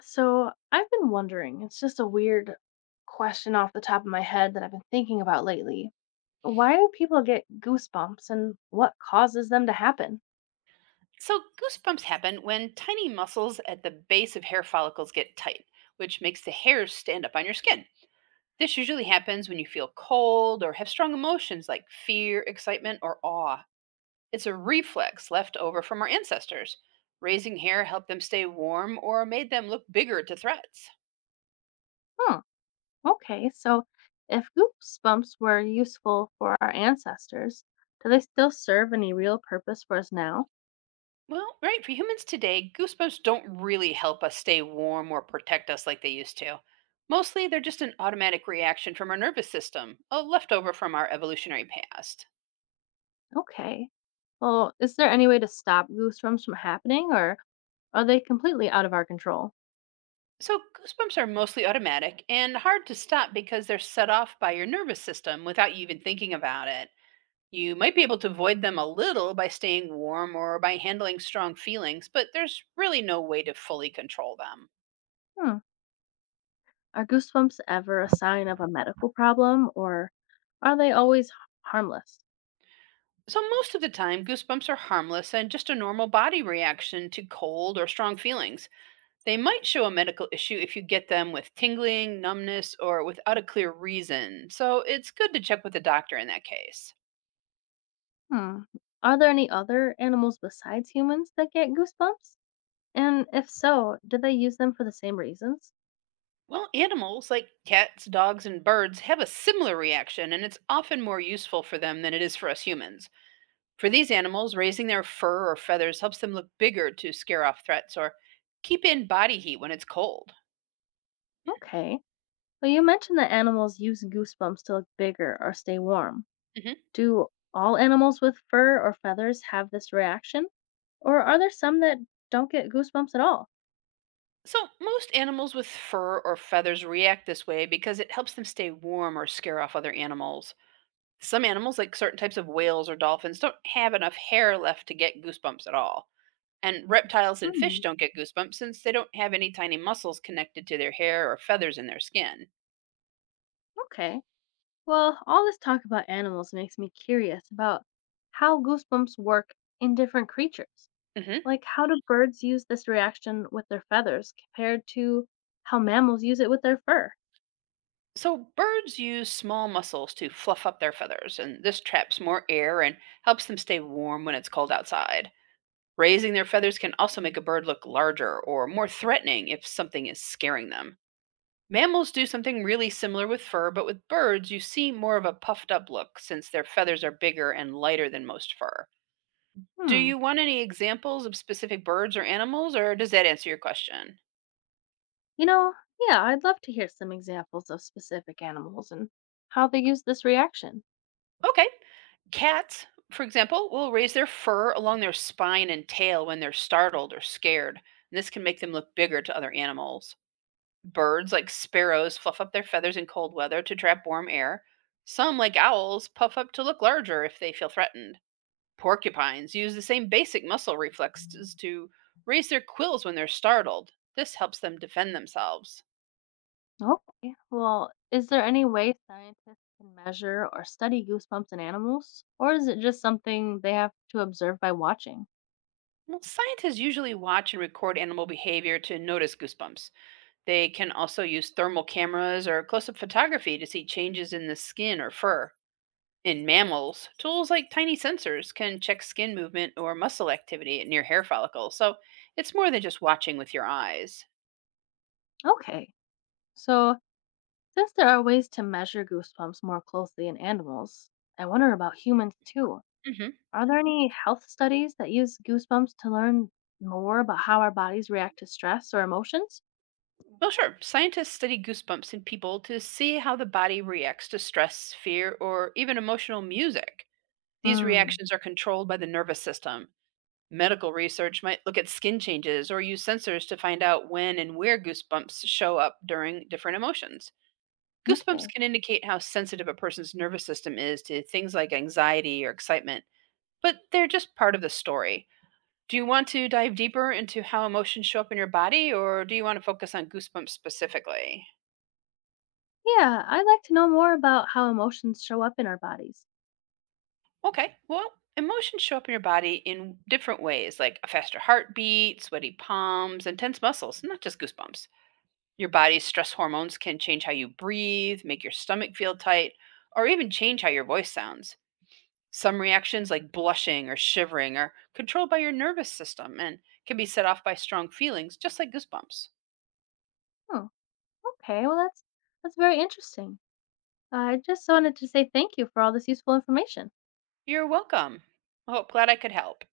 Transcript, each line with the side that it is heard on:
left: So I've been wondering, it's just a weird question off the top of my head that I've been thinking about lately. Why do people get goosebumps and what causes them to happen?
right: So, goosebumps happen when tiny muscles at the base of hair follicles get tight, which makes the hairs stand up on your skin. This usually happens when you feel cold or have strong emotions like fear, excitement, or awe. It's a reflex left over from our ancestors. Raising hair helped them stay warm or made them look bigger to threats.
left: Hmm, okay, so if goosebumps were useful for our ancestors, do they still serve any real purpose for us now?
right: Well, right, for humans today, goosebumps don't really help us stay warm or protect us like they used to. Mostly, they're just an automatic reaction from our nervous system, a leftover from our evolutionary past.
left: Okay. Well, is there any way to stop goosebumps from happening or are they completely out of our control?
right: So, goosebumps are mostly automatic and hard to stop because they're set off by your nervous system without you even thinking about it. You might be able to avoid them a little by staying warm or by handling strong feelings, but there's really no way to fully control them.
left: Hmm. Are goosebumps ever a sign of a medical problem, or are they always harmless?
right: So, most of the time, goosebumps are harmless and just a normal body reaction to cold or strong feelings. They might show a medical issue if you get them with tingling, numbness, or without a clear reason, so it's good to check with a doctor in that case.
left: Hmm. Are there any other animals besides humans that get goosebumps? And if so, do they use them for the same reasons?
right: Well, animals like cats, dogs, and birds have a similar reaction, and it's often more useful for them than it is for us humans. For these animals, raising their fur or feathers helps them look bigger to scare off threats or keep in body heat when it's cold.
left: Okay. Well, you mentioned that animals use goosebumps to look bigger or stay warm.
right: Mhm.
left: Do all animals with fur or feathers have this reaction? Or are there some that don't get goosebumps at all?
right: So, most animals with fur or feathers react this way because it helps them stay warm or scare off other animals. Some animals, like certain types of whales or dolphins, don't have enough hair left to get goosebumps at all. And reptiles and fish
left: Hmm.
right: don't get goosebumps since they don't have any tiny muscles connected to their hair or feathers in their skin.
left: Okay. Well, all this talk about animals makes me curious about how goosebumps work in different creatures.
right: hmm
left: Like, how do birds use this reaction with their feathers compared to how mammals use it with their fur?
right: So, birds use small muscles to fluff up their feathers, and this traps more air and helps them stay warm when it's cold outside. Raising their feathers can also make a bird look larger or more threatening if something is scaring them. Mammals do something really similar with fur, but with birds, you see more of a puffed up look since their feathers are bigger and lighter than most fur. Do
left: Hmm.
right: you want any examples of specific birds or animals, or does that answer your question?
left: You know, yeah, I'd love to hear some examples of specific animals and how they use this reaction.
right: Okay. Cats, for example, will raise their fur along their spine and tail when they're startled or scared. This can make them look bigger to other animals. Birds like sparrows fluff up their feathers in cold weather to trap warm air. Some, like owls, puff up to look larger if they feel threatened. Porcupines use the same basic muscle reflexes to raise their quills when they're startled. This helps them defend themselves.
left: Okay. Well, is there any way scientists can measure or study goosebumps in animals? Or is it just something they have to observe by watching?
right: Well, scientists usually watch and record animal behavior to notice goosebumps. They can also use thermal cameras or close up photography to see changes in the skin or fur. In mammals, tools like tiny sensors can check skin movement or muscle activity near hair follicles, so it's more than just watching with your eyes.
left: Okay. So, since there are ways to measure goosebumps more closely in animals, I wonder about humans too.
right: hmm
left: Are there any health studies that use goosebumps to learn more about how our bodies react to stress or emotions?
right: Well, sure, scientists study goosebumps in people to see how the body reacts to stress, fear, or even emotional music. These
left: Hmm.
right: reactions are controlled by the nervous system. Medical research might look at skin changes or use sensors to find out when and where goosebumps show up during different emotions. Goosebumps
left: Okay.
right: can indicate how sensitive a person's nervous system is to things like anxiety or excitement, but they're just part of the story. Do you want to dive deeper into how emotions show up in your body, or do you want to focus on goosebumps specifically?
left: Yeah, I'd like to know more about how emotions show up in our bodies.
right: Okay, well, emotions show up in your body in different ways, like a faster heartbeat, sweaty palms, and tense muscles, not just goosebumps. Your body's stress hormones can change how you breathe, make your stomach feel tight, or even change how your voice sounds. Some reactions, like blushing or shivering, are controlled by your nervous system and can be set off by strong feelings, just like goosebumps.
left: Hmm. Okay. Well, that's very interesting. I just wanted to say thank you for all this useful information.
right: You're welcome. Oh, glad I could help.